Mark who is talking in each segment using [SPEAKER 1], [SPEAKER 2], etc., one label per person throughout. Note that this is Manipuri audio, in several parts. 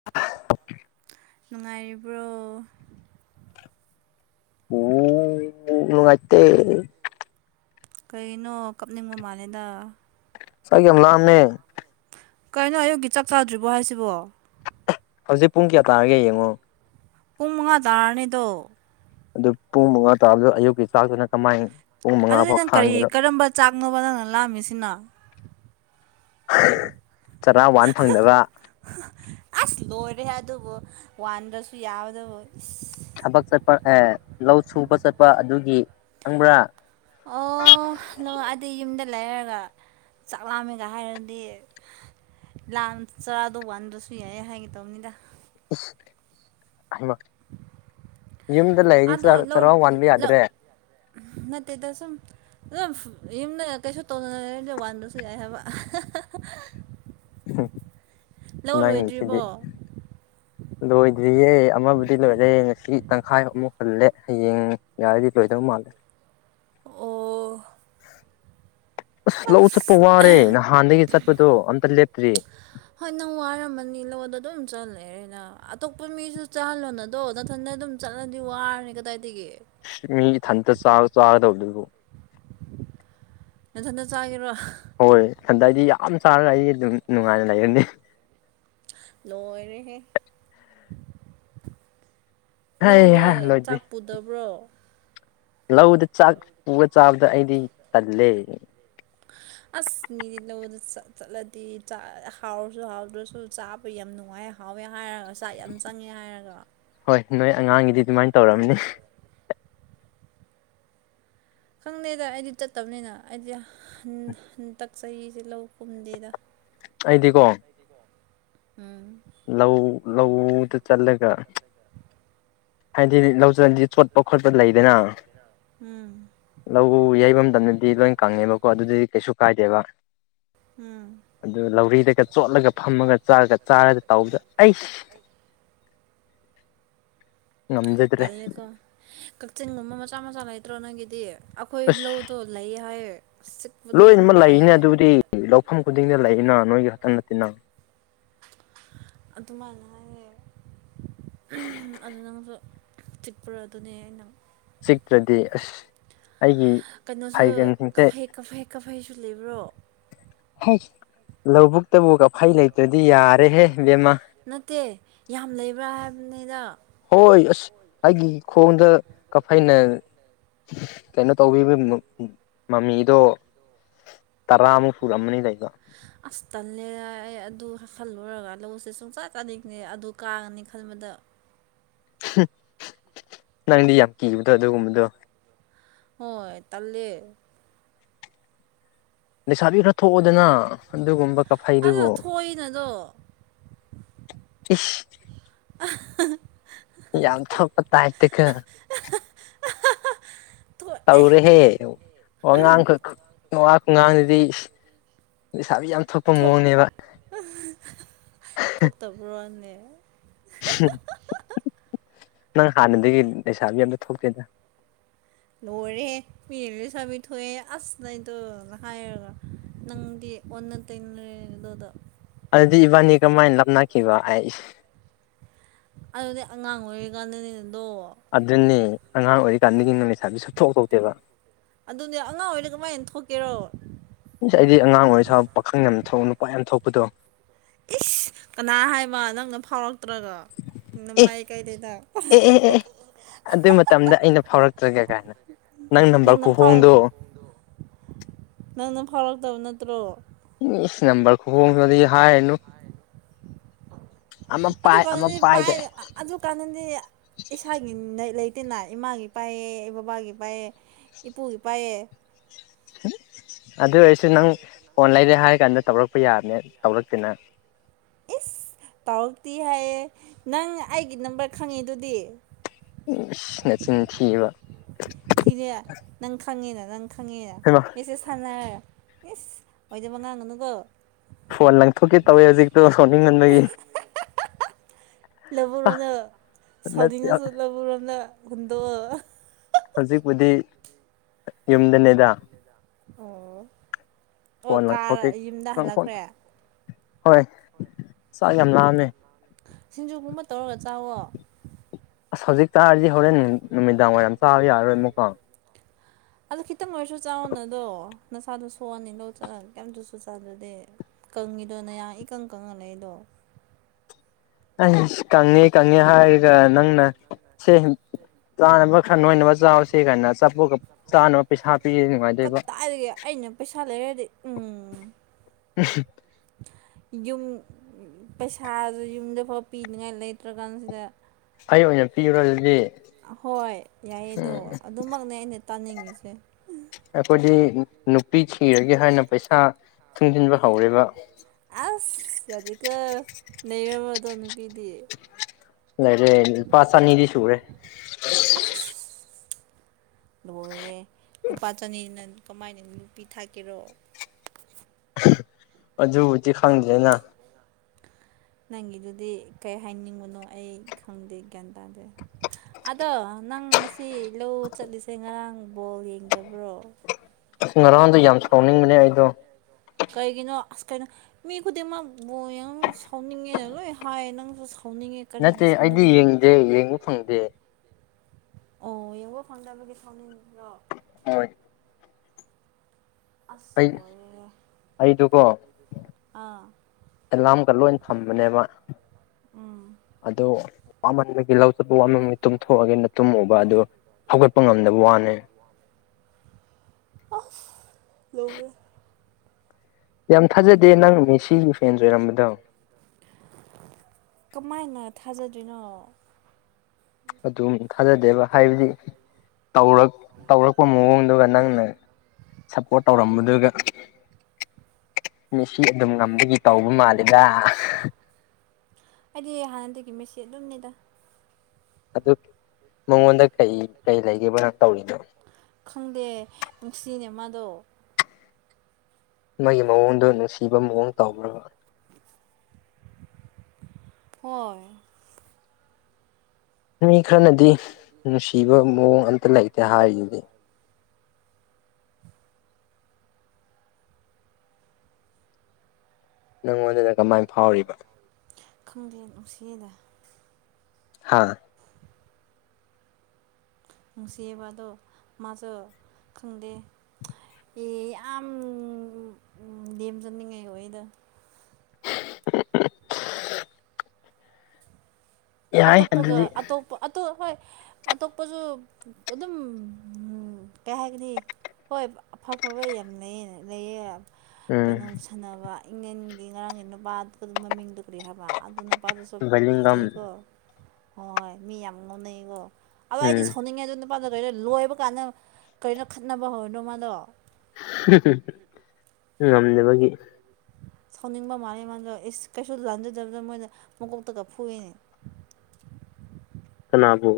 [SPEAKER 1] [inaudible]
[SPEAKER 2] ꯅꯨꯡꯉꯥꯏꯔꯤꯕ꯭ꯔꯣ
[SPEAKER 1] ꯑꯣ ꯅꯨꯡꯉꯥꯏꯇꯦ
[SPEAKER 2] ꯀꯔꯤꯅꯣ ꯀꯞꯅꯤꯡꯕ ꯃꯥꯜꯂꯦꯗ
[SPEAKER 1] ꯆꯥꯛ ꯌꯥꯝ ꯂꯥꯝꯃꯦ
[SPEAKER 2] ꯀꯔꯤꯅꯣ ꯑꯌꯨꯛꯀꯤ ꯆꯥꯛ ꯆꯥꯗ꯭ꯔꯤꯕꯣ ꯍꯥꯏꯁꯤꯕꯣ
[SPEAKER 1] ꯍꯧꯖꯤꯛ ꯄꯨꯡ ꯀꯌꯥ ꯇꯥꯔꯒꯦ ꯌꯦꯡꯉꯣ
[SPEAKER 2] ꯄꯨꯡ ꯃꯉꯥ ꯇꯥꯔꯅꯦꯗꯣ
[SPEAKER 1] ꯑꯗꯨ ꯄꯨꯡ ꯃꯉꯥ ꯇꯥꯕꯗꯣ ꯑꯌꯨꯛꯀꯤ ꯆꯥꯛꯇꯨꯅ ꯀꯃꯥꯏꯟ
[SPEAKER 2] ꯑꯗꯨꯗꯤ ꯅꯪ ꯀꯔꯤ ꯀꯔꯝꯕ ꯆꯥꯛꯅꯣꯕ ꯅꯪꯅ ꯂꯥꯝꯃꯤꯁꯤꯅ
[SPEAKER 1] ꯆꯔꯥ ꯋꯥꯟ ꯐꯪꯗꯕ
[SPEAKER 2] ꯑꯁ ꯂꯣꯏꯔꯦꯍꯦ ꯑꯗꯨꯕꯨ ꯋꯥꯟꯗ꯭ꯔꯁꯨ ꯌꯥꯕꯗꯨꯕꯨ
[SPEAKER 1] ꯊꯕꯛ ꯆꯠꯄꯁꯦ ꯂꯧ ꯁꯨꯕ ꯆꯠꯄ ꯑꯗꯨꯒꯤ ꯈꯪꯕ꯭ꯔꯥ
[SPEAKER 2] ꯑꯣ ꯅꯧꯑꯗꯤ ꯌꯨꯝꯗ ꯂꯩꯔꯒ ꯆꯥꯛ ꯂꯥꯝꯃꯦꯒ ꯍꯥꯏꯔꯗꯤ ꯂꯥꯟ ꯆꯗꯣ ꯋꯥꯟꯗ꯭ꯔꯁꯨ ꯌꯥꯌꯦ ꯍꯥꯏꯒꯦ ꯇꯧꯝꯅꯤꯗ
[SPEAKER 1] ꯏꯁ ꯍꯩꯃꯥ ꯌꯨꯝꯗ ꯂꯩꯥꯔꯗꯤ
[SPEAKER 2] ꯑꯗꯣ
[SPEAKER 1] ꯆꯥꯔ
[SPEAKER 2] ꯂꯧ
[SPEAKER 1] ꯆꯥꯔꯥ ꯋꯥꯟꯕ
[SPEAKER 2] ꯂꯧ
[SPEAKER 1] ꯌꯥꯗ꯭ꯔꯦ
[SPEAKER 2] ꯅꯠꯇꯦꯗ ꯁꯨꯝ ꯑꯗꯨꯝ ꯐꯨ ꯌꯨꯝꯗꯒ ꯀꯩꯁꯨ ꯇꯧꯗꯅ ꯂꯩꯔꯗꯤ ꯋꯥꯟꯗ꯭ꯔꯁꯨ ꯌꯥꯏ ꯍꯥꯏꯕ
[SPEAKER 1] ꯍꯨꯝ
[SPEAKER 2] ꯂꯧ
[SPEAKER 1] ꯅꯪꯒꯤꯁꯤꯗꯤ
[SPEAKER 2] ꯂꯣꯏꯗ꯭ꯔꯤꯕꯣ
[SPEAKER 1] ꯂꯣꯏꯗ꯭ꯔꯤꯌꯦ ꯑꯃꯥꯕꯨꯗꯤ ꯂꯣꯏꯔꯦ ꯉꯁꯤ ꯇꯪꯈꯥꯏ ꯑꯃꯨꯛ ꯍꯜꯂꯦ ꯍꯌꯦꯡ ꯌꯥꯔꯗꯤ ꯂꯣꯏꯗꯧ ꯃꯥꯜꯂꯦ
[SPEAKER 2] ꯑꯣ
[SPEAKER 1] ꯑꯁ ꯂꯧ ꯆꯠꯄ ꯋꯥꯔꯦ ꯅꯍꯥꯟꯗꯒꯤ ꯆꯠꯄꯗꯣ ꯑꯝꯇ ꯂꯦꯞꯇ꯭ꯔꯤ
[SPEAKER 2] ꯍꯣꯏ ꯅꯪ ꯋꯥꯔꯝꯃꯅꯤ ꯂꯣꯗ ꯑꯗꯨꯝ ꯆꯜꯂꯩꯔꯦꯅ ꯑꯇꯣꯞꯄ ꯃꯤꯁꯨ ꯆꯥꯍꯜꯂꯣꯅ ꯗꯣ ꯅꯊꯟꯗ ꯑꯗꯨꯝ ꯆꯠꯂꯗꯤ ꯋꯥꯔꯅꯤ ꯀꯗꯥꯏꯗꯒꯤ
[SPEAKER 1] ꯃꯤ ꯏꯊꯟꯇ ꯆꯥ ꯆꯥꯒꯗꯧꯗꯨꯕꯨ
[SPEAKER 2] ꯅꯊꯟꯗ ꯆꯥꯒꯦꯔꯣ
[SPEAKER 1] ꯍꯣꯏ ꯏꯊꯟꯇꯗꯤ ꯌꯥꯝ ꯆꯥꯔ ꯂꯩ ꯑꯗꯨꯝ ꯅꯨꯡꯉꯥꯏꯅ ꯂꯩꯔꯅꯤ
[SPEAKER 2] ꯂꯣꯏꯔꯦꯍꯦ
[SPEAKER 1] ꯍꯩ
[SPEAKER 2] ꯂꯧꯗ
[SPEAKER 1] ꯍꯥ ꯂꯣꯏꯗ꯭ꯔꯤ
[SPEAKER 2] ꯆꯥꯛ ꯄꯨꯗꯕ꯭ꯔꯣ
[SPEAKER 1] ꯂꯧꯗ ꯆꯥꯛ ꯄꯨꯔ ꯆꯥꯕꯗꯣ ꯑꯩꯗꯤ ꯇꯜꯂꯦ
[SPEAKER 2] ꯑꯁ ꯃꯤꯗꯤ ꯂꯧꯗ ꯆꯠ ꯆꯠꯂꯗꯤ ꯆꯥ ꯍꯥꯎꯔꯁꯨ ꯍꯥꯎꯇ꯭ꯔꯁꯨ ꯆꯥꯕ ꯌꯥꯝ ꯅꯨꯡꯉꯥꯏ ꯍꯥꯎꯋꯦ ꯍꯥꯏꯔꯒ ꯆꯥꯛ ꯌꯥꯝ ꯆꯪꯉꯦ ꯍꯥꯏꯔꯒ
[SPEAKER 1] ꯍꯣꯏ ꯅꯣꯏ ꯑꯉꯥꯡꯒꯤꯗꯤ ꯑꯗꯨꯃꯥꯏꯟ ꯇꯧꯔꯝꯅꯤ
[SPEAKER 2] ꯈꯪꯗꯦꯗ ꯑꯩꯗꯤ ꯆꯠꯇꯝꯅꯤꯅ ꯑꯩꯗꯤ ꯍꯟ ꯍꯟꯇꯛ ꯆꯍꯤꯁꯦ ꯂꯧ ꯀꯨꯝꯗꯦꯗ
[SPEAKER 1] ꯑꯩꯗꯤꯀꯣ
[SPEAKER 2] ꯎꯝ
[SPEAKER 1] ꯂꯧ ꯂꯧꯗ ꯆꯠꯂꯒ ꯍꯥꯏꯗꯤ ꯂꯧ ꯆꯠꯂꯗꯤ ꯆꯣꯠꯄ ꯈꯣꯠꯄ ꯂꯩꯗꯅ
[SPEAKER 2] ꯎꯝ
[SPEAKER 1] ꯂꯧ ꯌꯩꯕ ꯃꯇꯝꯗꯗꯤ ꯂꯣꯏ ꯀꯪꯉꯦꯕꯀꯣ ꯑꯗꯨꯗꯤ ꯀꯩꯁꯨ ꯀꯥꯏꯗꯦꯕ
[SPEAKER 2] ꯎꯝ
[SPEAKER 1] ꯑꯗꯨ ꯂꯧꯔꯤꯗꯒ ꯆꯣꯠꯂꯒ ꯐꯝꯃꯒ ꯆꯥꯛꯀꯥ ꯆꯥꯔꯒ ꯇꯥꯎꯕꯗꯨ ꯑꯩꯁ ꯉꯝꯖꯗ꯭ꯔꯦ
[SPEAKER 2] ꯇꯂꯦꯀꯣ ꯀꯛꯆꯤꯡꯒꯨꯝꯕ ꯃꯆꯥ ꯃꯆꯥ ꯂꯩꯇ꯭ꯔꯣ ꯅꯪꯒꯤꯗꯤ ꯑꯩꯈꯣꯏ
[SPEAKER 1] ꯑꯁ
[SPEAKER 2] ꯂꯧ ꯇꯣ ꯂꯩ ꯍꯥꯏꯑꯦ ꯁꯤꯛꯕꯗꯣ ꯌꯥꯝ
[SPEAKER 1] ꯂꯣꯏꯅꯃꯛ
[SPEAKER 2] ꯅꯥꯌꯦ
[SPEAKER 1] ꯂꯩꯅꯦ
[SPEAKER 2] ꯍꯥꯏꯌꯦ
[SPEAKER 1] ꯑꯗꯨꯕꯨꯗꯤ ꯂꯧꯐꯝ ꯈꯨꯗꯤꯡꯗ ꯂꯩꯅ ꯅꯣꯏꯒꯤ ꯈꯛꯇꯪ ꯅꯠꯇꯦꯅ
[SPEAKER 2] ꯑꯗꯨꯃꯥꯏꯅ ꯍꯥꯏꯌꯦ ꯑꯗꯨ ꯅꯪꯁꯨ ꯆꯤꯛꯄꯔ ꯑꯗꯨꯅꯦ ꯑꯩꯅ
[SPEAKER 1] ꯆꯤꯛꯇ꯭ꯔꯗꯤ ꯑꯁ ꯑꯩꯒꯤ
[SPEAKER 2] ꯀꯩꯅꯣꯁꯨ
[SPEAKER 1] ꯐꯥꯏꯒꯟꯁꯤꯡꯁꯦ
[SPEAKER 2] ꯀꯐꯩ ꯀꯐꯩ ꯀꯐꯩꯁꯨ ꯂꯩꯕ꯭ꯔꯣ
[SPEAKER 1] ꯍꯩ ꯂꯧꯕꯨꯛꯇꯕꯨ ꯀꯐꯩ ꯂꯩꯇ꯭ꯔꯗꯤ ꯌꯥꯔꯦꯍꯦ ꯕꯦꯝꯃ
[SPEAKER 2] ꯅꯠꯇꯦ ꯌꯥꯝ ꯂꯩꯕ꯭ꯔꯥ ꯍꯥꯏꯕꯅꯤꯗ
[SPEAKER 1] ꯍꯣꯏ ꯑꯁ ꯑꯩꯒꯤ ꯈꯣꯡꯗ ꯀꯥꯛ ꯐꯩꯅ ꯀꯩꯅꯣ ꯇꯧꯕꯤꯕ ꯃꯃꯤꯗꯣ ꯇꯔꯥꯃꯨꯛ ꯁꯨꯔꯝꯃꯅꯤ ꯂꯩꯕ
[SPEAKER 2] ꯑꯁ ꯇꯜꯂꯦ ꯑꯩ ꯑꯗꯨ ꯈꯜꯂꯨꯔꯒ ꯂꯧꯁꯦ ꯁꯨꯡꯆꯠ ꯆꯥꯅꯤꯡꯅꯦ ꯑꯗꯨ ꯀꯥꯒꯅꯤ ꯈꯟꯕꯗ
[SPEAKER 1] ꯅꯪꯗꯤ ꯌꯥꯝ ꯀꯤꯕꯗꯣ ꯑꯗꯨꯒꯨꯝꯕꯗꯣ
[SPEAKER 2] ꯍꯣꯏ ꯇꯜꯂꯦ
[SPEAKER 1] ꯂꯩꯁꯥꯕꯤ ꯈꯔ ꯊꯣꯛꯑꯣꯗꯅ ꯑꯗꯨꯒꯨꯝꯕ
[SPEAKER 2] ꯑꯗꯣ
[SPEAKER 1] ꯀꯐꯩꯗꯨꯕꯨ
[SPEAKER 2] ꯊꯣꯛꯏꯅꯗꯣ
[SPEAKER 1] ꯏꯁ ꯌꯥꯝ ꯊꯞꯄ ꯇꯥꯏꯞꯇ ꯀꯣ
[SPEAKER 2] ꯊꯣꯛꯑꯦ
[SPEAKER 1] ꯇꯧꯔꯦꯍꯦ ꯋꯥꯉꯥꯡ ꯈꯨ ꯋꯥ ꯈꯨꯉꯥꯡꯗꯨꯗꯤ ꯏꯁ ꯂꯩꯁꯥꯕꯤ ꯌꯥꯝꯊꯣꯛ
[SPEAKER 2] ꯊꯣꯛ ꯑꯍꯥꯍꯥ ꯊꯣꯛꯇꯕ꯭ꯔꯣꯅꯦ
[SPEAKER 1] ꯍꯨꯝ ꯅꯪ ꯍꯥꯟꯅꯗꯒꯤ ꯂꯩꯁꯥꯕꯤ ꯑꯝꯇ ꯊꯣꯛꯇꯦꯅꯥ
[SPEAKER 2] ꯂꯣꯏꯔꯦꯍꯦ ꯃꯤꯅ ꯂꯩꯁꯥꯕꯤ ꯊꯣꯛꯑꯦ ꯑꯁ ꯅꯪꯗꯣꯅ ꯍꯥꯏꯔꯒ ꯅꯪꯗꯤ ꯑꯣꯟꯅ ꯇꯩꯅꯔꯦꯅꯦ ꯑꯗꯨꯗꯣ
[SPEAKER 1] ꯑꯗꯨꯗꯤ ꯏꯕꯥꯟꯅꯤ ꯀꯔꯝꯃꯥꯏꯅ ꯂꯥꯞꯅꯈꯤꯕ ꯑꯩꯏꯁ
[SPEAKER 2] ꯑꯗꯨꯗꯤ ꯑꯉꯥꯡ ꯑꯣꯏꯔꯤꯀꯥꯟꯗꯅꯤꯅꯥ ꯑꯗꯣ
[SPEAKER 1] ꯑꯗꯨꯅꯦ ꯑꯉꯥꯡ ꯑꯣꯏꯔꯤꯀꯥꯟꯗꯒꯤ ꯅꯪ ꯂꯩꯁꯥꯕꯤ ꯁꯨꯡꯊꯣꯛ ꯊꯣꯛꯇꯦꯕ
[SPEAKER 2] ꯑꯗꯨꯅꯦ ꯑꯉꯥꯡ ꯑꯣꯏꯔꯤ ꯀꯃꯥꯏꯅ ꯊꯣꯛꯀꯦꯔꯣ
[SPEAKER 1] ꯏꯁ ꯑꯩꯗꯤ ꯑꯉꯥꯡ ꯑꯣꯏꯔꯁꯨ ꯄꯥꯈꯪ ꯌꯥꯝ ꯊꯣꯛ ꯅꯨꯄꯥ ꯌꯥꯝ ꯊꯣꯛꯄꯗꯣ
[SPEAKER 2] ꯏꯁ ꯀꯅꯥ ꯍꯥꯏꯕ ꯅꯪꯅ ꯐꯥꯎꯔꯛꯇ꯭ꯔꯒ
[SPEAKER 1] ꯑꯦ
[SPEAKER 2] ꯅꯃꯥꯏ ꯀꯥꯏꯗꯦꯗ
[SPEAKER 1] ꯑꯦ ꯑꯦ ꯑꯦ ꯑꯗꯨ ꯃꯇꯝꯗ ꯑꯩꯅ ꯐꯥꯎꯔꯛꯇ꯭ꯔꯒ ꯀꯥꯏꯅ ꯅꯪ ꯅꯝꯕꯔ
[SPEAKER 2] ꯅꯪꯅ ꯐꯥꯎ
[SPEAKER 1] ꯈꯨꯍꯣꯡꯗꯣ
[SPEAKER 2] ꯅꯪꯅ ꯐꯥꯎꯔꯛꯇꯕ ꯅꯠꯇ꯭ꯔꯣ
[SPEAKER 1] ꯏꯁ ꯅꯝꯕꯔ ꯈꯨꯍꯣꯡꯗꯨꯗꯤ ꯍꯥꯏꯔꯅꯨ ꯑꯃ ꯄꯥꯏ ꯑꯃ
[SPEAKER 2] ꯑꯗꯨꯀꯥꯟꯗꯗꯤ
[SPEAKER 1] ꯄꯥꯏꯗꯦ
[SPEAKER 2] ꯄꯥꯏ ꯑꯗꯨꯀꯥꯟꯗꯗꯤ ꯏꯁꯥꯒꯤ ꯅꯩ ꯂꯩꯇꯦꯅ ꯏꯃꯥꯒꯤ ꯄꯥꯏꯌꯦ ꯑꯩ ꯕꯕꯥꯒꯤ ꯄꯥꯏꯌꯦ ꯏꯄꯨꯒꯤ ꯄꯥꯏꯌꯦ
[SPEAKER 1] ꯑꯗꯨ ꯑꯣꯏꯔꯁꯨ ꯅꯪ ꯐꯣꯟ ꯂꯩꯔꯦ ꯍꯥꯏꯔ ꯀꯥꯟꯗ ꯇꯧꯔꯛꯄ ꯌꯥꯕꯅꯦ ꯇꯧꯔꯛꯇꯦꯅ
[SPEAKER 2] ꯏꯁ ꯇꯧꯔꯛꯇꯤ ꯍꯥꯏꯌꯦ ꯅꯪ ꯑꯩꯒꯤ ꯅꯝꯕꯔ ꯈꯪꯉꯤꯗꯨꯗꯤ
[SPEAKER 1] ꯏꯁ ꯅꯆꯤꯟ ꯊꯤꯕ
[SPEAKER 2] ꯊꯤꯔꯦ ꯅꯪ ꯈꯪꯉꯦꯅ ꯅꯪ ꯈꯪꯉꯦꯅ
[SPEAKER 1] ꯍꯩꯃꯥ
[SPEAKER 2] ꯃꯦꯁꯦꯁ ꯊꯥꯟꯅꯔꯒ ꯏꯁ ꯑꯣꯏꯗꯕ ꯉꯥꯡꯒꯅꯨꯀꯣ
[SPEAKER 1] ꯐꯣꯟ ꯂꯪꯊꯣꯛꯀꯦ ꯇꯧꯋꯦ ꯍꯧꯖꯤꯛꯇꯣ ꯁꯥꯎꯅꯤꯡꯃꯟꯕꯒꯤ
[SPEAKER 2] ꯂꯕꯨꯨꯛꯔꯣꯟꯗ ꯁꯥꯎꯅꯤꯡꯉꯥꯁꯨ ꯂꯕꯨꯛꯔꯣꯝꯗ ꯍꯨꯟꯗꯣꯛꯑꯣ
[SPEAKER 1] ꯍꯖꯤꯛꯄꯨꯗꯤ ꯌꯨꯝꯗꯅꯦꯗ
[SPEAKER 2] ꯑꯣ ꯑꯣ
[SPEAKER 1] ꯐꯣꯟ
[SPEAKER 2] ꯀꯥꯔ
[SPEAKER 1] ꯂꯪꯊꯣꯛꯀꯦ
[SPEAKER 2] ꯌꯨꯝꯗ
[SPEAKER 1] ꯂꯪꯊꯣꯛ
[SPEAKER 2] ꯍꯜꯂꯛꯈ꯭ꯔꯦ
[SPEAKER 1] ꯍꯣꯏ ꯆꯥꯛ ꯌꯥꯝ ꯂꯥꯝꯃꯦ
[SPEAKER 2] ꯁꯤꯡꯖꯨꯒꯨꯝꯕ ꯇꯧꯔꯒ ꯆꯥꯋꯣ
[SPEAKER 1] ꯑꯁ ꯍꯧꯖꯤꯛ ꯆꯔꯗꯤ ꯍꯣꯔꯦꯟ ꯅꯨꯃꯤꯗꯥꯡ ꯋꯥꯏꯔꯝ ꯆꯥꯕ ꯌꯥꯔꯥꯔꯣꯏ ꯑꯃꯨꯛꯀꯥ
[SPEAKER 2] ꯑꯗꯣ ꯈꯤꯠꯇꯪ ꯑꯣꯏꯔꯖꯨ ꯆꯥꯑꯣꯅ ꯑꯗꯣ ꯅꯁꯥꯗꯣ ꯁꯣꯛꯑꯅꯤ ꯂꯧ ꯆꯠꯂꯒꯥ ꯀꯦꯝꯇꯁꯨ ꯆꯥꯗ꯭ꯔꯗꯤ ꯀꯪꯉꯤꯗꯣ ꯅꯌꯥ ꯏꯀꯪ ꯀꯪꯉ ꯂꯩꯔꯤꯗꯣ
[SPEAKER 1] ꯑꯩꯁ ꯀꯪꯉꯦ ꯀꯪꯉꯦ ꯍꯥꯏꯔꯒ ꯅꯪꯅ ꯁꯦ ꯆꯥꯅꯕ ꯈꯔ ꯅꯣꯏꯅꯕ ꯆꯥꯑꯣꯁꯦ ꯀꯥꯏꯅ ꯑꯆꯄꯣꯠꯀꯥ ꯆꯥꯅꯕ ꯄꯩꯁꯥ ꯄꯤꯔꯗꯤ ꯅꯨꯡꯉꯥꯏꯗꯣꯏꯕ
[SPEAKER 2] ꯀꯗꯥꯏꯗꯒꯤ ꯑꯩꯅ ꯄꯩꯁꯥ ꯂꯩꯔꯒꯥꯗꯤ ꯎꯝ
[SPEAKER 1] ꯎꯍꯨꯝ
[SPEAKER 2] ꯌꯨꯝ ꯄꯩꯁꯥꯖꯨ ꯌꯨꯝꯗꯐꯥꯎ ꯄꯤꯅꯤꯡꯉꯥꯏ ꯂꯩꯇ꯭ꯔꯀꯥꯟꯁꯤꯗ
[SPEAKER 1] ꯑꯩ ꯑꯣꯏꯅ ꯄꯤꯕ꯭ꯔꯥ ꯑꯗꯨꯗꯤ
[SPEAKER 2] ꯍꯣꯏ ꯌꯥꯏꯌꯦ ꯗꯣ
[SPEAKER 1] ꯎꯝ
[SPEAKER 2] ꯑꯗꯨꯃꯛꯅꯦ ꯑꯩꯅ ꯇꯥꯅꯤꯡꯉꯤꯁꯦ
[SPEAKER 1] ꯑꯩꯈꯣꯏꯗꯤ ꯅꯨꯄꯤ ꯊꯤꯔꯒꯦ ꯍꯥꯏꯅ ꯄꯩꯁꯥ ꯇꯨꯡꯖꯤꯟꯕ ꯍꯧꯔꯦꯕ
[SPEAKER 2] ꯑꯁ ꯌꯥꯗꯦꯀꯣ ꯂꯩꯔꯝꯃꯥꯇ꯭ꯔꯣ ꯅꯨꯄꯤꯗꯤ
[SPEAKER 1] ꯂꯩꯔꯦ ꯂꯨꯄꯥ ꯆꯅꯤꯗꯤ ꯁꯨꯔꯦ
[SPEAKER 2] ꯑꯁ ꯂꯣꯏꯔꯦ ꯂꯨꯄꯥ ꯆꯅꯤꯅ ꯀꯃꯥꯢꯅ ꯅꯨꯄꯤ ꯊꯥꯛꯀꯦꯔꯣ
[SPEAKER 1] ꯑꯗꯨꯕꯨꯗꯤ ꯈꯪꯗ꯭ꯔꯦꯅ
[SPEAKER 2] ꯅꯪꯒꯤꯗꯨꯗꯤ ꯀꯩ ꯍꯥꯏꯅꯤꯡꯕꯅꯣ ꯑꯩ ꯈꯪꯗꯦ ꯒ꯭ꯌꯥꯟ ꯇꯥꯗ꯭ꯔꯦ ꯑꯗꯣ ꯅꯪ ꯉꯁꯤ ꯂꯧ ꯆꯠꯂꯤꯁꯦ ꯉꯔꯥꯡ ꯕꯣꯜ ꯌꯦꯡꯗꯕ꯭ꯔꯣ
[SPEAKER 1] ꯑꯁ ꯉꯔꯥꯡꯗꯣ ꯌꯥꯝ ꯁꯥꯎꯅꯤꯡꯕꯅꯦ ꯑꯩꯗꯣ
[SPEAKER 2] ꯀꯩꯒꯤꯅꯣ ꯑꯁ ꯀꯩꯅꯣ ꯃꯤ ꯈꯨꯗꯤꯡꯃꯛ ꯕꯣꯜ ꯌꯦꯡꯉ ꯁꯥꯎꯅꯤꯡꯉꯦꯅ ꯂꯣꯢ ꯍꯥꯢ ꯅꯪꯁꯨ ꯁꯥꯎꯅꯤꯡꯉꯦ ꯀꯔꯤꯒꯤ
[SPEAKER 1] ꯅꯠꯇꯦ ꯑꯩꯗꯤ
[SPEAKER 2] ꯁꯥꯎꯅꯤꯡꯕꯅꯣ
[SPEAKER 1] ꯌꯦꯡꯗꯦ ꯌꯦꯡꯕ ꯐꯪꯗꯦ
[SPEAKER 2] ꯑꯣ ꯌꯦꯡꯕ ꯐꯪꯗꯕꯒꯤ ꯁꯥꯎꯅꯤꯡꯉꯤꯔꯣ
[SPEAKER 1] ꯍꯣꯢ
[SPEAKER 2] ꯑꯁ
[SPEAKER 1] ꯑꯩ
[SPEAKER 2] ꯂꯣꯏꯔꯦꯍꯦ
[SPEAKER 1] ꯑꯩꯗꯨꯀꯣ
[SPEAKER 2] ꯑꯥ
[SPEAKER 1] ꯑꯦꯂꯥꯝꯒ ꯂꯣꯢ ꯊꯝꯕꯅꯦꯕ
[SPEAKER 2] ꯎꯝ
[SPEAKER 1] ꯑꯗꯣ ꯋꯥꯃꯟꯕꯒꯤ ꯂꯧ ꯆꯠꯄ ꯋꯥꯃꯟꯕꯩ ꯇꯨꯝꯊꯣꯛꯑꯒꯦꯅ ꯇꯨꯝꯃꯨꯕ ꯑꯗꯣ ꯍꯧꯒꯠꯄ ꯉꯝꯗꯕ ꯋꯥꯅꯦ
[SPEAKER 2] ꯑꯁ ꯂꯣꯢꯔꯦ
[SPEAKER 1] ꯌꯥꯝ ꯊꯥꯖꯗꯦ ꯅꯪ ꯃꯦꯁꯤꯒꯤ ꯐꯦꯟꯁ ꯑꯣꯢꯔꯝꯕꯗꯣ
[SPEAKER 2] ꯀꯃꯥꯢꯅ ꯊꯥꯖꯗ꯭ꯔꯤꯅꯣ
[SPEAKER 1] ꯑꯗꯨꯝ ꯈꯥꯖꯗꯦꯕ ꯍꯥꯢꯕꯗꯤ ꯇꯧꯔꯛ ꯇꯧꯔꯛꯄ ꯃꯑꯣꯡꯗꯨꯒ ꯅꯪꯅ ꯁꯞꯄꯣꯔꯠ ꯇꯧꯔꯝꯕꯗꯨꯒ ꯃꯦꯁꯤ ꯑꯗꯨꯝ ꯉꯝꯕꯒꯤ ꯇꯧꯕ ꯃꯥꯜꯂꯦꯗ
[SPEAKER 2] ꯑꯩꯗꯤ ꯍꯥꯟꯅꯗꯒꯤ ꯃꯦꯁꯤ ꯑꯗꯨꯝꯅꯤꯗ
[SPEAKER 1] ꯑꯗꯨ ꯃꯉꯣꯟꯗ ꯀꯩ ꯀꯩ ꯂꯩꯒꯦꯕ ꯅꯪ ꯇꯧꯔꯤꯗꯣ
[SPEAKER 2] ꯈꯪꯗꯦ ꯅꯨꯡꯁꯤꯅꯦ ꯃꯥꯗꯣ
[SPEAKER 1] ꯃꯥꯒꯤ ꯃꯑꯣꯡꯗꯣ ꯅꯨꯡꯁꯤꯕ ꯃꯑꯣꯡ ꯇꯧꯕ꯭ꯔꯕ
[SPEAKER 2] ꯍꯣꯢ
[SPEAKER 1] ꯃꯤ ꯈꯔꯅꯗꯤ ꯅꯨꯡꯁꯤꯕ ꯃꯑꯣꯡ ꯑꯝꯇ ꯂꯩꯇꯦ ꯍꯥꯢꯔꯤꯗꯨꯗꯤ ꯅꯪꯉꯣꯟꯗꯅ ꯀꯃꯥꯢ ꯐꯥꯎꯔꯤꯕ
[SPEAKER 2] ꯈꯪꯗꯦ ꯅꯨꯡꯁꯤꯌꯦꯗ
[SPEAKER 1] ꯍꯥꯥ
[SPEAKER 2] ꯅꯨꯡꯁꯤꯌꯦꯕ ꯑꯗꯣ ꯃꯥꯁꯣ ꯈꯪꯗꯦ ꯑꯦ ꯌꯥꯝ ꯂꯦꯝꯖꯅꯤꯡꯉꯥꯢ ꯑꯣꯢꯗ
[SPEAKER 1] ꯌꯥꯏ
[SPEAKER 2] ꯑꯇꯣꯞꯄꯒ
[SPEAKER 1] ꯑꯗꯨꯗꯤ
[SPEAKER 2] ꯑꯇꯣꯞꯄ ꯑꯗꯨ ꯍꯣꯢ ꯑꯇꯣꯞꯄꯖꯨ ꯑꯗꯨꯝ ꯎꯝ ꯀꯩ ꯍꯥꯢꯒꯅꯤ ꯍꯣꯢ ꯑꯐ ꯐꯕ ꯌꯥꯝ ꯂꯩꯌꯦꯅ ꯂꯩꯌꯦ
[SPEAKER 1] ꯎꯝ
[SPEAKER 2] ꯀꯩꯅꯣꯝ ꯁꯥꯟꯅꯕ ꯏꯪꯂꯦꯟꯒꯤ ꯉꯔꯥꯡꯒꯤ ꯅꯨꯄꯥ ꯑꯗꯨ ꯃꯃꯤꯡꯗꯨ ꯀꯔꯤ ꯍꯥꯢꯕ ꯑꯗꯨꯅ ꯄꯥꯗꯨꯁꯨ
[SPEAKER 1] ꯕꯂꯤꯡꯒꯝ
[SPEAKER 2] ꯐꯖꯩꯀꯣ ꯍꯣꯢ ꯃꯤ ꯌꯥꯝ ꯉꯧꯅꯩꯀꯣ ꯑꯗꯣ ꯑꯩꯗꯤ
[SPEAKER 1] ꯎꯝ
[SPEAKER 2] ꯁꯥꯎꯅꯤꯡꯉꯦ ꯑꯗꯨ ꯅꯨꯞ ꯄꯥꯗ ꯂꯩꯔꯦ ꯂꯣꯢꯕ ꯀꯥꯟꯗ ꯀꯔꯤꯅꯣ ꯈꯠꯅꯕ ꯍꯧꯔꯤꯗꯣ ꯃꯥꯗꯣ
[SPEAKER 1] ꯍꯒ ꯍ ꯉꯝꯗꯕꯒꯤ
[SPEAKER 2] ꯁꯥꯎꯅꯤꯡꯕ ꯃꯥꯜꯂꯦ ꯃꯥꯗꯣ ꯏꯁ ꯀꯩꯁꯨ ꯂꯥꯟꯖꯗꯕꯗꯣ ꯃꯣꯢꯅ ꯃꯀꯣꯛꯇꯒ ꯐꯨꯢꯌꯦꯅꯦ
[SPEAKER 1] ꯀꯅꯥꯕꯨ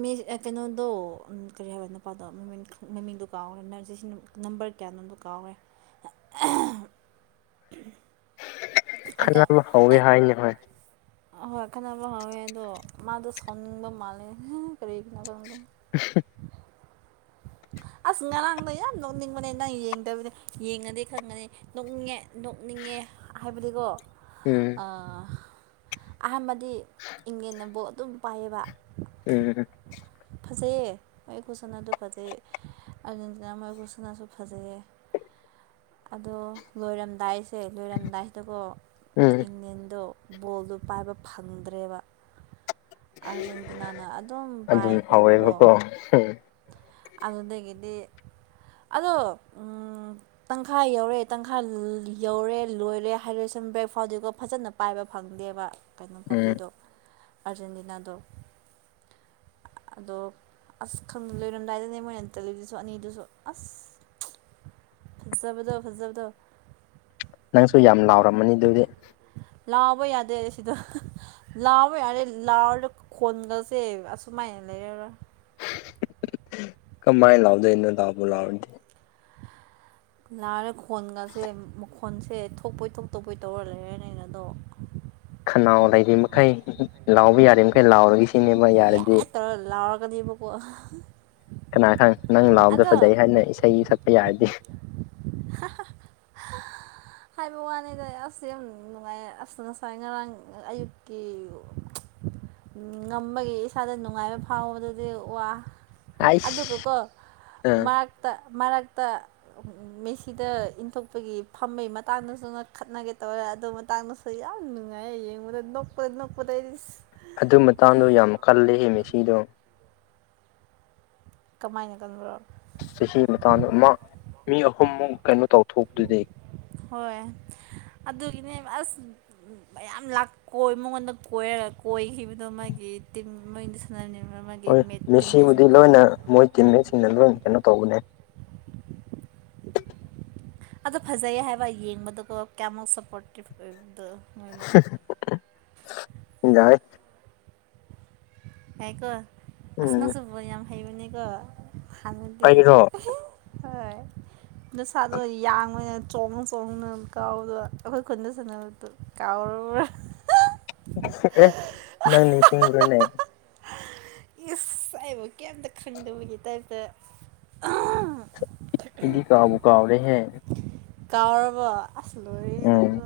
[SPEAKER 2] ꯃꯤ ꯀꯩꯅꯣꯗꯣ ꯑꯝ ꯀꯔꯤ ꯍꯥꯢꯕ ꯅꯨꯄꯥꯗꯣ ꯃꯃꯤꯡ ꯃꯃꯤꯡꯗꯣ ꯀꯥꯎꯔꯦ ꯅ꯭ꯔꯖꯤꯁꯤꯡ ꯅꯝꯕꯔ ꯀꯌꯥꯅꯣꯗꯣ ꯀꯥꯎꯒ꯭ꯔꯦ
[SPEAKER 1] ꯈꯠꯅꯕ ꯍꯧꯋꯦ ꯍꯥꯏꯅꯦ ꯍꯣꯏ
[SPEAKER 2] ꯑꯍꯣꯏ ꯈꯠꯅꯕ ꯍꯧꯋꯦ ꯑꯗꯣ ꯃꯥꯗꯣ ꯁꯥꯎꯅꯤꯡꯕ ꯃꯥꯜꯂꯦ ꯀꯔꯤꯒꯤꯅꯣ ꯈꯪꯗꯦ
[SPEAKER 1] [unintelligible]
[SPEAKER 2] ꯑꯁ ꯉꯔꯥꯡꯗꯣ ꯌꯥꯝ ꯅꯣꯛꯅꯤꯡꯕꯅꯦ ꯅꯪ ꯌꯦꯡꯗꯕꯅꯦ ꯌꯦꯡꯉꯗꯤ ꯈꯪꯒꯅꯤ ꯅꯣꯛꯅꯤꯡꯉꯦ ꯅꯣꯛꯅꯤꯡꯉꯦ ꯍꯥꯏꯕꯗꯤꯀꯣ
[SPEAKER 1] ꯎꯝ
[SPEAKER 2] ꯑ ꯑꯍꯥꯟꯕꯗꯤ ꯏꯪꯂꯦꯅ ꯕꯣꯜ ꯑꯗꯨꯝ ꯄꯥꯏꯌꯦꯕ
[SPEAKER 1] ꯎꯝ
[SPEAKER 2] ꯐꯖꯩꯌꯦ ꯑꯩ ꯈꯨꯁꯥꯅꯥꯗꯨ ꯐꯖꯩꯌꯦ ꯑꯔꯖꯦꯟꯇꯤꯅꯥ ꯃꯔꯐꯨ ꯈꯨꯁꯥꯅꯥꯁꯨ ꯐꯖꯩꯌꯦ ꯑꯗꯣ ꯂꯣꯏꯔꯝꯗꯥꯏꯁꯦ ꯂꯣꯏꯔꯝꯗꯥꯏꯁꯤꯗꯀꯣ
[SPEAKER 1] ꯎꯝ
[SPEAKER 2] ꯏꯪꯂꯦꯟꯗꯣ ꯕꯣꯜꯗꯣ ꯄꯥꯏꯕ ꯐꯪꯗ꯭ꯔꯦꯕ ꯑꯥꯔꯖꯦꯟꯇꯤꯅꯥꯅ ꯑꯗꯨꯝ
[SPEAKER 1] ꯑꯗꯨꯝ
[SPEAKER 2] ꯄꯥꯏꯈ꯭ꯔꯦꯕꯀꯣ
[SPEAKER 1] ꯍꯧꯋꯦꯕꯀꯣ ꯎꯝ
[SPEAKER 2] ꯑꯗꯨꯗꯒꯤꯗꯤ ꯑꯗꯣ ꯎꯝ ꯇꯪꯈꯥꯏ ꯌꯧꯔꯦ ꯇꯪꯈꯥꯏ ꯌꯧꯔꯦ ꯂꯣꯏꯔꯦ ꯍꯥꯏꯔ ꯁꯝ ꯕ꯭ꯔꯦꯛ ꯐꯥꯎꯗꯤꯀꯣ ꯐꯖꯅ ꯄꯥꯏꯕ ꯐꯪꯗꯦꯕ ꯀꯩꯅꯣ
[SPEAKER 1] ꯎꯝ
[SPEAKER 2] ꯄꯥꯔꯇꯤꯗꯣ ꯑꯥꯔꯖꯦꯟꯇꯤꯅꯥꯗꯣ ꯑꯗꯣ ꯑꯁ ꯈꯪ ꯂꯣꯏꯔꯝꯗꯥꯏꯗꯅꯦ ꯃꯣꯏꯅ ꯆꯜꯂꯤꯗꯨꯁꯨ ꯑꯅꯤꯗꯨꯁꯨ ꯑꯁ ꯐꯖꯕꯗꯣ ꯐꯖꯕꯗꯣ
[SPEAKER 1] ꯅꯪꯁꯨ ꯌꯥꯝ ꯂꯥꯎꯔꯝꯃꯅꯤ ꯗꯨꯗꯤ
[SPEAKER 2] ꯂꯥꯎꯕ ꯌꯥꯗꯦ ꯁꯤꯗ ꯂꯥꯎꯕ ꯌꯥꯔꯦ ꯂꯥꯎ ꯈꯣꯟꯒꯁꯦ ꯑꯁꯨꯃꯥꯏꯅ ꯂꯩꯔꯔꯣꯏ
[SPEAKER 1] ꯀꯃꯥꯏ ꯂꯥꯎꯗꯨꯏꯅꯣ ꯂꯥꯎꯕꯨ ꯂꯥꯎꯔꯗꯤ
[SPEAKER 2] [unintelligible] ꯂꯔꯦ ꯈꯣꯟꯒꯁꯦ ꯃꯈꯣꯟꯁꯦ ꯊꯣꯛꯄꯣꯏ ꯊꯣꯛ ꯇꯕꯣꯏ ꯇꯧꯔ ꯂꯩꯔꯅꯤꯅ ꯑꯗꯣ
[SPEAKER 1] ꯈꯅꯥꯎ ꯂꯩꯔꯤ ꯃꯈꯩ ꯂꯥꯎꯕ ꯌꯥꯔꯤ ꯃꯈꯩ ꯂꯥꯎꯔꯒꯦ ꯁꯤ
[SPEAKER 2] ꯌꯦ ꯇꯧꯔ ꯂꯥꯎꯔꯛꯒꯅꯤꯕꯀꯣ
[SPEAKER 1] ꯀꯅꯥ ꯈꯪ ꯅꯪ ꯂꯥꯎꯕꯗꯣ ꯐꯖꯩ ꯍꯥꯏꯅ ꯏꯁꯩ ꯁꯛꯄ ꯌꯥꯔꯗꯤ
[SPEAKER 2] [unintelligible] ꯍꯥꯏꯕ ꯋꯥꯅꯤꯗ ꯑꯁ ꯌꯥꯝ ꯅꯨꯡꯉꯥꯏꯑ ꯑꯁ ꯉꯁꯥꯏ ꯉꯔꯥꯡ ꯑꯌꯨꯛꯀꯤ ꯉꯝꯕꯒꯤ ꯏꯁꯥꯗ ꯅꯨꯡꯉꯥꯏꯕ ꯐꯥꯎꯕꯗꯨꯗꯤ ꯋꯥ
[SPEAKER 1] ꯑꯩꯁ
[SPEAKER 2] ꯑꯗꯨꯒꯀꯣ
[SPEAKER 1] ꯑꯥ
[SPEAKER 2] ꯃꯔꯛꯇ ꯃꯔꯛꯇ ꯃꯦꯁꯤ ꯁꯤꯗ ꯏꯟꯊꯣꯛꯄꯒꯤ ꯐꯝꯕꯩ ꯃꯇꯥꯡꯗꯁꯨꯅ ꯈꯠꯅꯒꯦ ꯇꯧꯔꯦ ꯑꯗꯨ ꯃꯇꯥꯡꯗꯁꯨ ꯌꯥꯝ ꯅꯨꯡꯉꯥꯏꯌꯦ ꯌꯦꯡꯕꯗ ꯅꯣꯛꯄꯗ ꯅꯣꯛꯄꯗ ꯅꯩꯗꯤ ꯁꯤ
[SPEAKER 1] ꯑꯗꯨ ꯃꯇꯥꯡꯗꯣ ꯌꯥꯝ ꯀꯜꯂꯦꯍꯦ ꯃꯦꯁꯤꯗꯣ
[SPEAKER 2] ꯀꯃꯥꯏꯅ ꯀꯜꯕ꯭ꯔꯣ
[SPEAKER 1] ꯆꯍꯤ ꯃꯇꯥꯡꯗꯣ ꯃꯥ ꯃꯤ ꯑꯍꯨꯝꯃꯨꯛ ꯀꯩꯅꯣ ꯇꯧꯊꯣꯛꯄꯗꯨꯗꯤ
[SPEAKER 2] ꯍꯣꯏ ꯑꯗꯨꯒꯤꯅꯦ ꯑꯁ ꯃꯌꯥꯝ ꯂꯥꯛ ꯀꯣꯏ ꯃꯉꯣꯟꯗ ꯀꯣꯏꯔꯒ ꯀꯣꯏꯈꯤꯕꯗꯣ ꯃꯥꯒꯤ ꯇꯤꯝ ꯃꯩꯗ ꯁꯥ [unintelligible] ꯃꯥꯒꯤ
[SPEAKER 1] ꯍꯣꯏ
[SPEAKER 2] ꯃꯦꯠ ꯇꯤꯝꯃꯦꯠ
[SPEAKER 1] ꯃꯦꯁꯤꯕꯨꯗꯤ
[SPEAKER 2] ꯁꯤꯡꯗꯨ
[SPEAKER 1] ꯂꯣꯏꯅ ꯃꯣꯏ ꯇꯤꯝꯃꯦꯠꯁꯤꯡꯅ ꯂꯣꯏ ꯀꯩꯅꯣ ꯇꯧꯕꯅꯦ
[SPEAKER 2] ꯑꯗꯣ ꯐꯖꯩ ꯍꯥꯏꯕ ꯌꯦꯡꯕꯗꯀꯣ ꯀꯌꯥꯃꯨꯛ ꯁꯞꯄꯣꯔꯇꯤꯞ ꯑꯣꯏꯕꯗꯣ ꯃꯣꯏꯅ
[SPEAKER 1] ꯌꯥꯏ
[SPEAKER 2] ꯍꯦ ꯀꯣ ꯑꯁ
[SPEAKER 1] ꯎꯝ
[SPEAKER 2] ꯅꯪꯁꯨ ꯕꯣꯜ ꯌꯥꯝ ꯍꯥꯏꯕꯅꯤ ꯀꯣ ꯍꯥꯟꯅꯗꯤ
[SPEAKER 1] ꯑꯩꯔꯣ
[SPEAKER 2] ꯍꯣꯏ ꯅꯁꯥꯗꯨ ꯌꯥꯡꯕꯅꯤꯅ ꯆꯣꯡꯉ ꯈꯣꯡꯅ ꯀꯥꯎꯕꯗ ꯑꯈꯣꯏ ꯈꯨꯟꯗ ꯁꯥꯟꯅꯕꯗ ꯀꯥꯎꯔꯕꯔ
[SPEAKER 1] ꯁꯤꯀ꯭ꯔꯦꯠ ꯅꯪ ꯅꯤꯁꯤꯡꯕ꯭ꯔꯅꯦ
[SPEAKER 2] ꯏꯁ ꯑꯩꯕꯨ ꯀꯩꯝꯇ ꯈꯪꯗꯕꯒꯤ ꯇꯥꯏꯞꯇ
[SPEAKER 1] ꯏꯗꯤ ꯀꯥꯎꯕꯨ ꯀꯥꯥꯎꯔꯦ ꯍꯦ
[SPEAKER 2] ꯀꯥꯎꯔꯕꯣ ꯑꯁ ꯂꯣꯏꯔꯦꯍꯦ
[SPEAKER 1] ꯎꯝ
[SPEAKER 2] ꯅꯪꯖꯨ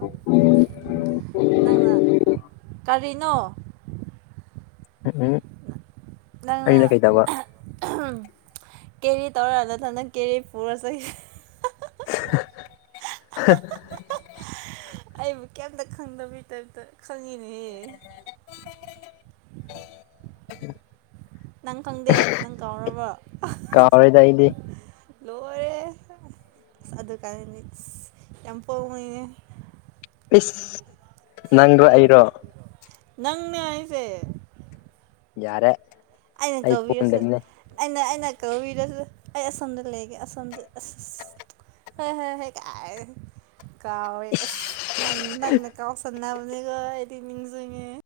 [SPEAKER 2] ꯅꯪꯅ ꯀꯔꯤꯅꯣ
[SPEAKER 1] ꯎꯍꯨꯝ
[SPEAKER 2] ꯅꯪꯅ ꯀꯦꯔꯤ ꯇꯧꯔ ꯅꯊꯟꯗ ꯀꯦꯔꯤ ꯄꯨꯔ ꯆꯠ
[SPEAKER 1] [unintelligible]
[SPEAKER 2] ꯑꯩꯕꯨ ꯀꯩꯝꯇ ꯈꯪꯗꯕꯩ ꯇꯥꯏꯞꯇ ꯈꯪꯉꯤꯅꯦ
[SPEAKER 1] [inaudible]
[SPEAKER 2] ꯅꯪ ꯈꯪꯗꯦ ꯅꯪ ꯀꯥꯎꯔꯕꯣ
[SPEAKER 1] ꯀꯥꯎꯔꯦꯗ ꯑꯩꯗꯤ
[SPEAKER 2] ꯂꯣꯏꯔꯦꯍꯦ ꯑꯁ ꯑꯗꯨꯀꯥꯟꯗꯗꯤ ꯏꯁ ꯌꯥꯝ ꯄꯣꯡꯕꯅꯤꯍꯦ
[SPEAKER 1] ꯏꯁ ꯅꯪꯔꯣ ꯑꯩꯔꯣ
[SPEAKER 2] ꯅꯪꯅꯦ ꯍꯥꯏꯁꯦ
[SPEAKER 1] ꯌꯥꯔꯦ
[SPEAKER 2] ꯑꯩꯅ
[SPEAKER 1] ꯑꯩ
[SPEAKER 2] ꯀꯧꯕꯤꯔꯁꯨ
[SPEAKER 1] ꯄꯣꯟꯗꯕꯅꯦ
[SPEAKER 2] ꯑꯩꯅ ꯑꯩꯅ ꯀꯩꯕꯤꯁꯨ ꯑꯩ ꯑꯁꯣꯝꯗ ꯂꯩꯒꯦ ꯑꯁꯣꯝꯗ ꯑꯁ ꯑꯁ ꯍꯣ ꯍꯣ ꯍꯣꯏ ꯀꯥꯏꯅ ꯀꯥꯎꯋꯦ ꯑꯁ
[SPEAKER 1] ꯏꯁ
[SPEAKER 2] ꯅꯪ ꯅꯪꯅ ꯀꯥꯎꯁꯟꯅꯕꯅꯤꯀꯣ ꯑꯩꯗꯤ ꯅꯤꯡꯖꯤꯡꯉꯦ